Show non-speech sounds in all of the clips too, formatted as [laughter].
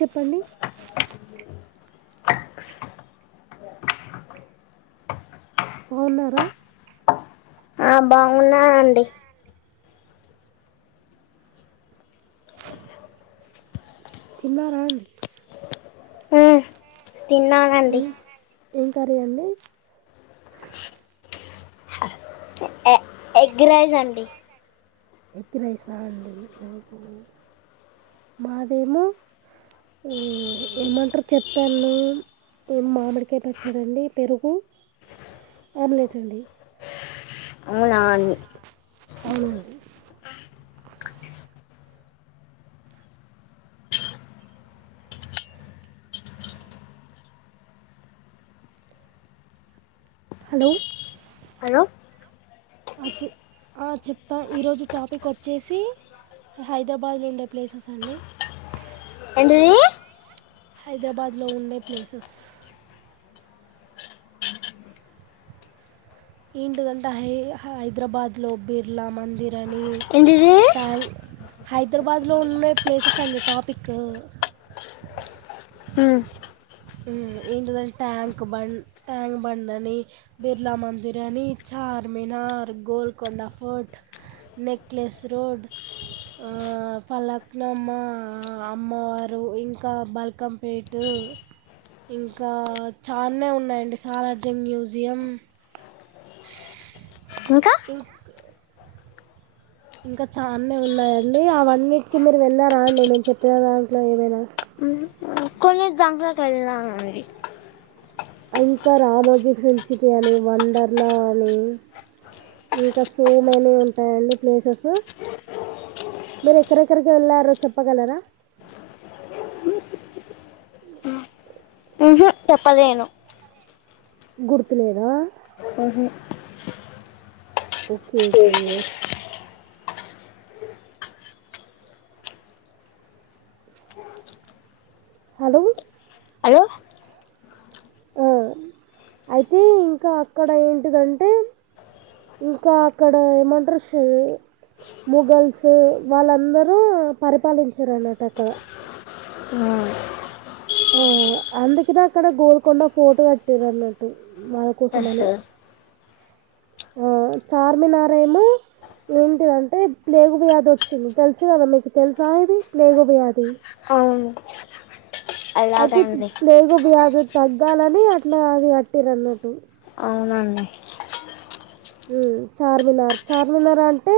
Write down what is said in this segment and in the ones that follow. చెప్పండి బౌన్నారా ఆ బాగున్నానండి తిన్నార అండి మ్మ్, ఏం తిన్నానండి ఏం కర్రీ అండి ఎ ఎ ఎగ్ రైస్ అండి ఎగ్ రైసా అండి ఓహో [inaudible] మాదేమో ఏమంటారు చెప్పాను ఏం మామిడికాయ పచ్చడండి పెరుగు ఆమ్లెట్ అండి నాని అవునండి హలో హలో అ చె ఆ చెప్తా ఈరోజు టాపిక్ ఓచ్చేసి హైద్రాబాద్లో ఉండే ప్లేసెస్ అండి ఏంటిది హైదరాబాద్లో ఉండే ప్లేసెస్ ఏంటిదంటే హై-హైదరాబాద్లో బిర్లా మందిర్ అని ఏంటిది ట్యాంక్ హైదరాబాద్లో ఉండే ప్లేసెస్ అండి టాపిక్ ఉ ఉమ్ ఎంటిదంటే ట్యాంక్ బండ్ ట్యాంక్ బండని బిర్లా మందిరన్ని, Charminar, Golconda Fort Necklace Road Falaknuma అమ్మవారు ఇంకా బల్కంపేటు ఇంకా చాలానే ఉన్నాయండి సాలార్జంగ్ మ్యూజియం ఇంకా ఇంక్ ఇంకా చాలానే ఉన్నాయండి అవన్నింటికి మీరు వెళ్ళారా అండి నేను చెప్పిన దాంట్లో ఏమైనా మ్మ్, కొన్ని [inaudible] ఇంకా రామోజీ ఫిలిం సిటీ అని వండర్లా అని ఇంకా సోమేని ఉంటాయండి ప్లేసెస్ మీరు ఎక్కడెక్కడికి వెళ్ళారో చెప్పగలరా మ్మ్హ్మ్, చెప్పలేను గుర్తులేదా ఉహు ఓకే ఓకే హలో అలో అ అయితే ఇంకా అక్కడ ఏంటిదంటే ఇంకా అక్కడ ఏమంటారు షో మోగల్స్ వాళ్ళందరూ పరిపాలించారు అన్నట్ అక్కడ ఉ అ అందుదాకా అక్కడ గోల్కొండ ఫోటో కట్టేరు అన్నట్టు మన ఎస్ కోసమని సార్. ఆ చార్మినార్ ఏమో ఏంటిదంటే ప్లేగు వ్యాధి వచ్చింది తెలుసు కదా మీకు తెలుసా ఇది ప్లేగు వ్యాధి అవును అయితే తీ అలాగండి ప్లేగు వ్యాధి తగ్గాలని అట్లా అది కట్టిరూ అన్నట్టు అవునండి ఉ చార్మినార్ చార్మినార్ అంటే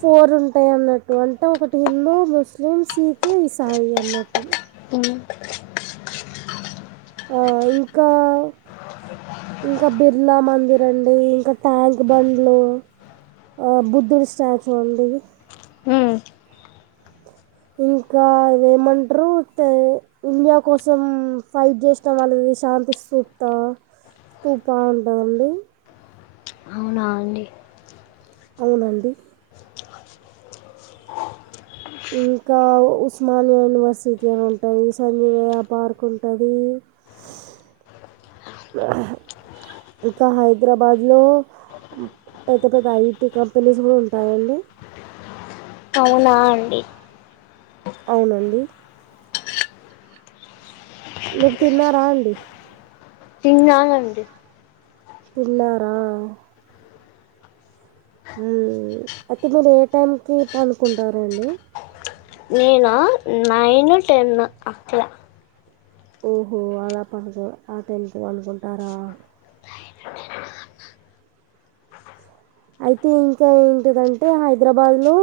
ఫోర్ ఉంటాయి అన్నట్టు అంటే ఒకటి హిందూ, ముస్లిం, సిఖ్, ఇసాయి అన్నట్టు ఆ ఆ ఇంకా ఇంకా బిర్లా మందిర్ అండి ఇంకా ట్యాంక్ బండ్లు ఆ బుద్ధుడు స్టాచూ అండి హు ఇంకా ఏమంటరూ తే ఇండియా కోసం ఫైట్ జస్ తం వాళ్ళది శాంతి సూప్త తుప ఉంటుందండి. అవునా అండి అవునండి ఇంకా ఉస్మానియా యూనివర్సిటీ అని ఉంటది, సంజీవయ్య పార్క్ ఉంటది ఆ ఇక హైద్రాబాద్ లో పెద్ద పెద్ద ఐటీ కంపెనీస్ గుడ ఉంటయండి అవునా అండి అవునండి మీర్ తిన్నారా అండి? తిన్నానండి తిన్నారా ఉమ్ అయితే మీరు ఏ టైంకి పండుకుంటారండి? నేనా నైను, టెన్ను అట్లా ఓహో అలా పడుకో ఆ టైంకీ పండుకుంటారా? అయితే ఇంక ఏంటిదంటే హైద్రాబాద్ లో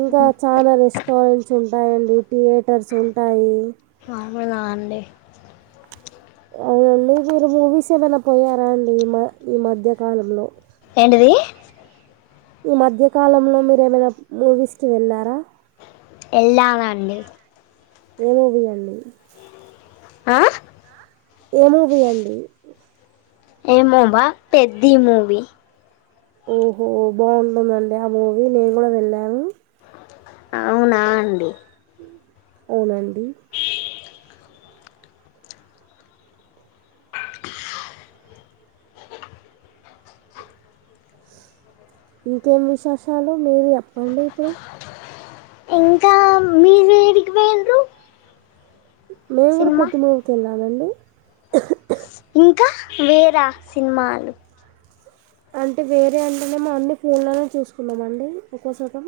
ఇంకా చాలా రెస్టారెంట్స్ ఉంటాయండి, థియేటర్స్ ఉంటాయి. నార్మలా అండి? అవునండి మీరు మూవీస్ ఏమైనా పోయారా అండి, ఈ మ ఈ మధ్యకాలంలో ఏంటిది ఈ మధ్య కాలంలో మీరు ఏమైనా మూవీస్కి వెళ్ళారా? ఎల్లామండి ఏ మూవి అండి? ఆ ఏ మూవీ అండి? ఏమో బా పెద్ది మూవీ. ఓహో బాగుంటుందండి ఆ మూవీ, నేను వెళ్ళాను. అవునా అండి అవునండి ఇంకేం విశేషాలు మీరు ఎప్పండి ఐతే ఇంకా మీరేడికి పోయిండ్రు మేము గుడా పెద్ది మూవీకెళ్ళానండి. ఇంక వేర సినిమాలు అంటే వేరే అంటేనేమో అన్ని ఫోన్లోనే చూసుకున్నమండి ఎక్కో శాతం.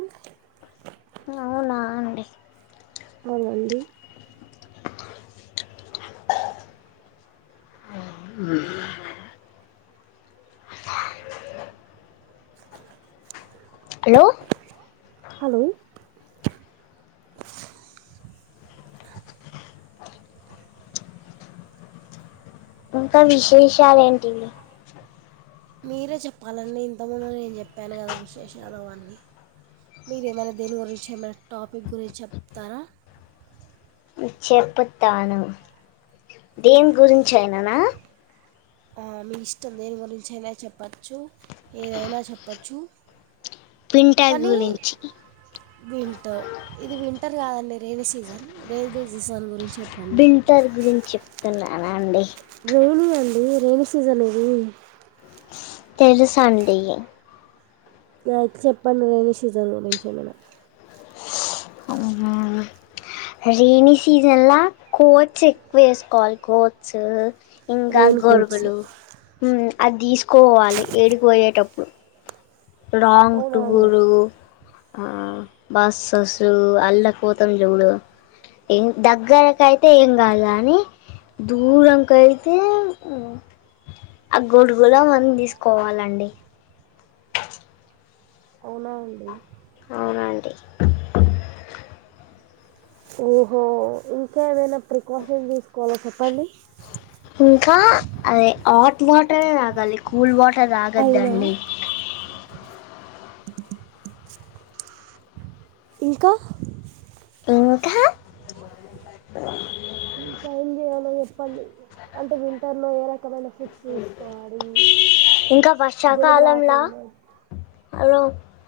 అవునా అండి అవునండి హలో హలో ఇంకా విశేషాలేంటివి? మీరే చెప్పాలండి, ఇంతముందు నేను చెప్పాను కదా విశేష అవన్నీ మీరు ఏమైనా దేని గురించి ఏమైనా టాపిక్ గురించి చెప్తారా? చెపుతాను, దేని గురించి అయిననా? ఆ మీ ఇష్టం దేని గురించి అయినా చెప్పచ్చు, ఏదైనా చెప్పచ్చు. వింటర్ కనీ గురించి వింటర్ ఇది వింటర్ కాదండి రెయినీ సీజన్, రేనీ సీజన్ గురించి చెప్ వింటర్ గురించి చెప్తున్నానండి. రైనీ అండి రైనీ సీజన్ ఇది తెలుసండి అయితే చెప్పండి రెనీ సీజన్ గురించి ఏమైనా అవున రైనీ సీజన్ల కోట్స్ ఎక్కువ వేసుకోవాలి కోట్స్ ఇంక రెయిన్ కోట్స్ గొరుగులు మ్ అది తీసుకోవాలి ఏడికిపోయేటప్పుడు లాంగ్ అవునా అండి టూరు ఆ బస్ససు అల్ళపోతాం చూడు ఏం దగ్గరకయితే ఏం కాదు కాని దూరంకు అయితే మ్ ఆ గొడుగులో మనం తీసుకోవాలండి అవునా అండి అవునండి ఓహో ఇంకా ఏదైనా ప్రికాషన్ తీసుకోవాలా చెప్పండి ఇంకా అదే హాట్ వాటర్ తాగాలి కూల్ వాటర్ అవునా తాగద్దండి ఇంకా ఇంకా ఇంకా ఏంచేయలేదు పని అంటే వింటర్లో ఏ రకమైన ఫుడ్స్ తీసుకోవాలి ఇంకా జలుబు వర్షాకాలంలా రాకుండా హలో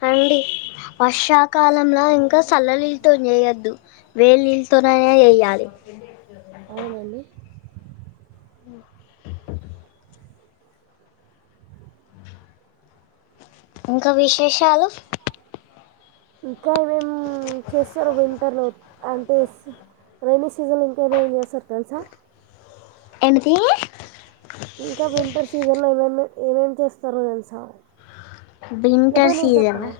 అండి వర్షాకాలంలా ఇంకా సళ్ల లిల్తోన్ చేయొద్దు వేడ్ లిల్తోనైన చెయ్యాలి అవునండి ఉ ఇంకా విశేషాలు ఇంకా వేం చేస్తారు వింటర్లో అంటే స్ రైనీ సీజన్లో ఇంకేమేం చేసర్ తెల్సా ఎన్ తీ ఇంకా వింటర్ సీజన్లో ఏమేమి ఏమేం చేస్తారో తెలుసా లేకపోతే వింటర్ నేను సీజనా చెప్పనా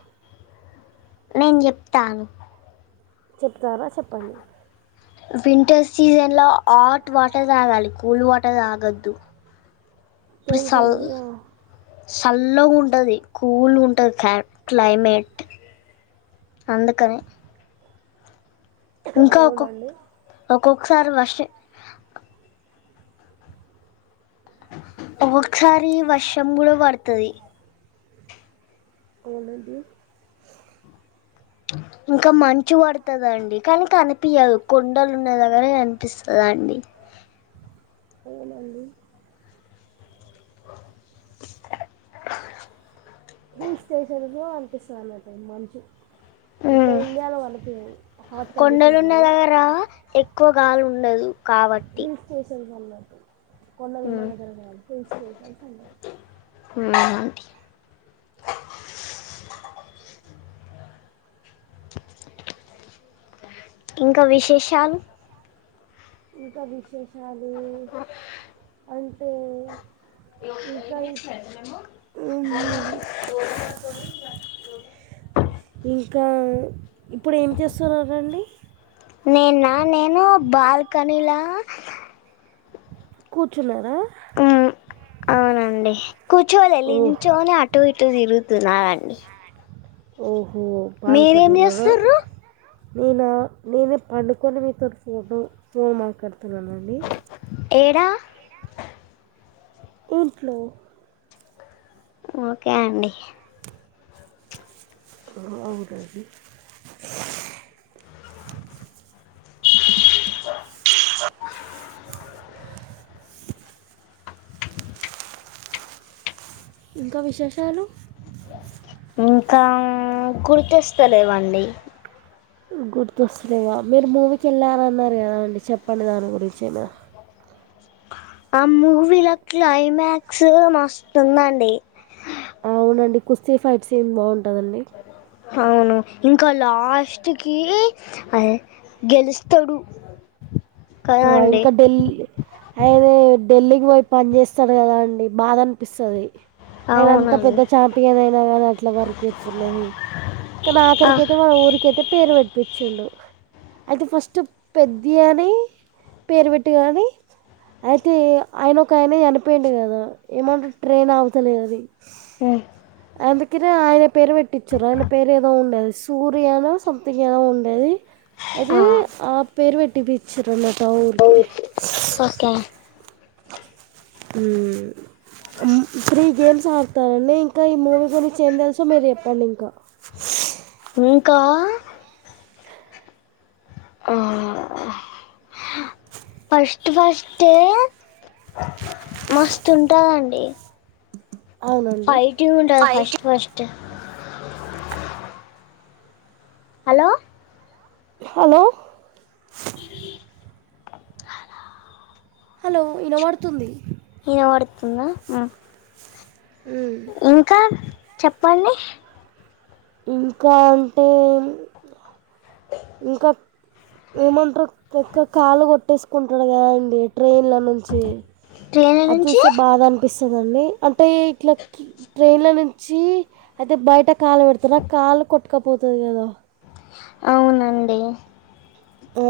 నేను చెప్తా ఆగు చెప్తారా చెప్పండి వింటర్ సీజన్లో హాట్ వాటర్ తాగాలి కూల్ వాటర్ తాగొద్దు ప్రిసల్ తెలుసండి చల్లగా ఉంటది కూల్ ఉంటది క్లా క్లైమేట్ అందుకనే ఇంకా ఒక్కొక్ అవునండి ఒక్కొక్కసారి వర్ష ఒకొక్కసారి వర్షం లో పడతది అవునండి ఇంకా మంచు పడతందండి కానీ కనిపియదు కొండలు ఉన్న దగ్గరే కనిపిస్తాదండి అవునండి హిల్స్ స్టేషన్ ఇదో అనిపిస్తాదనట్టు మంచు ఇంకా ఉమ్. ఇండియాలో కనిపిదు హాట్ కొండలు కండిషన్స్ ఉన్న వల్ల దగ్గర ఎక్కువ గాలి ఉండదు కాబట్టి స్టేషన్కు అన్నట్టు కొండలు ఉన్నా ఉమ్. దగ్గరనే హిల్స్ స్టేషన్ అంటర్ ఉమ్ ఇంక విశేషాలు ఇంకా విశేషాలూ అన్ ఇంకా ఉహు ఇంకా ఇప్పుడు ఏం చేసున్నారండి నేన్న నేను బాల్కనీలా కూర్చున్నారా ఉ అవునండి కూర్చోలే ఓహ్ లించోనే అటు ఇటు తిరుగుతున్నానండి ఓహో మీరేం చేస్తుర్రు నేన నేను పండుకోని మీతోటి ఫోను ఫోన్ మాట్లాడుతున్నానండి ఏడా ఇంట్లో ఓకే అండి అ అవునండి ఇంకా విశేషాలు ఇంకా గుర్తొస్తలేవండి గుర్తొస్తలేవా మీరు మూవీకి వెళ్ళారన్నారు కదా అండి చెప్పండి దాని గురించైనా అమూవీల క్లైమాక్సు మస్తుందండి అవునండి కుస్తీ ఫైట్స్ సీన్ బావుంటదండి హవును ఇంకా లాస్ట్ కీ అదే గెలుస్తడు ఆ ఇంకా ఢెల్ ఆయినే ఢిల్లీకి పోయి పని చేేస్తాడు కదా అండి బాధ అనిపిస్తది ఆయన అంత అవునండి పెద్ద చాంపియన్ అయినా గాని అట్లా వర్క్ ఏత్తున్నది కాని ఆ, ఆకరికైతే వాల ఊరికైతే పేరు వెట్ [unintelligible] ఛ్చిండు అయితే ఫస్ట్ పెద్ది అని పేరు పెట్టి గాని అయితే ఆయన ఒక ఆయన చనిపోయిండు కదా ఏమంటురు ట్రైన్ ఆగుతలే అది ఆ అందుకెనే ఆయన పేరు పెట్టిచిర్రు ఆయన పేరు ఏదో ఉండేది సూరి అనో సమ్థింగ్ ఏదో ఉండేది అదీ ఆ, ఆ పేరు పెట్టి పిచ్చిర్ అనమాట ఊరికి ఓకే ఉమ్ త్రీ గేమ్స్ ఆడ్తరాండి ఇంకా ఈ మూవీ గురించి ఏం తెలుసో మీరు చెప్పండి ఇంకా ఇంకా ఆ ఆ ఫస్ట్ ఫస్టే మస్తుంటదండి అవునండి ఫైటింగ్ ఉంటాద్ first first hello hello hello ఇనబడ్తుంది ఇనవడ్తుందా ఉమ్ ఉ ఇంకా చెప్పండీ ఇంకా అంటే ఇంకోప్ ఏమంట్రు ఎక్కువ కాళ్లు కొట్టేసుకుంటడు కదా అండి ట్రైన్ల నుంచీ ట్రైన్ అది నుంచి చూస్తే బాధ అనిపిస్సదండి అంటే ఇట్లప్ ట్రైన్ల నుంచీ అయితే బయట కాళ్లు పెడ్తరు కాళ్లు కొట్టుకపోతది కదా అవునండీ ఊ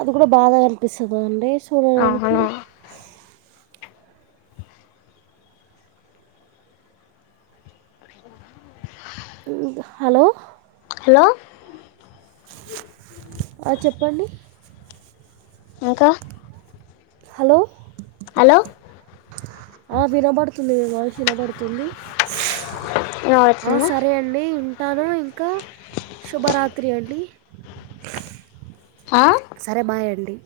అది కూడ బాధగా అనిపిస్సదండీ చూడడానికి అవును హలో హలో ఆ చెప్పండీ ఇంకా హలో హలో ఆ వినబడుతుంది మీ వాయిస్ వినబడుతుంది ఆ వినపడుతుందా సరే అండి ఇంక్ టనూ ఇంకా శుభరాత్రి అండీ ఆ సరే బాయ్ అండీ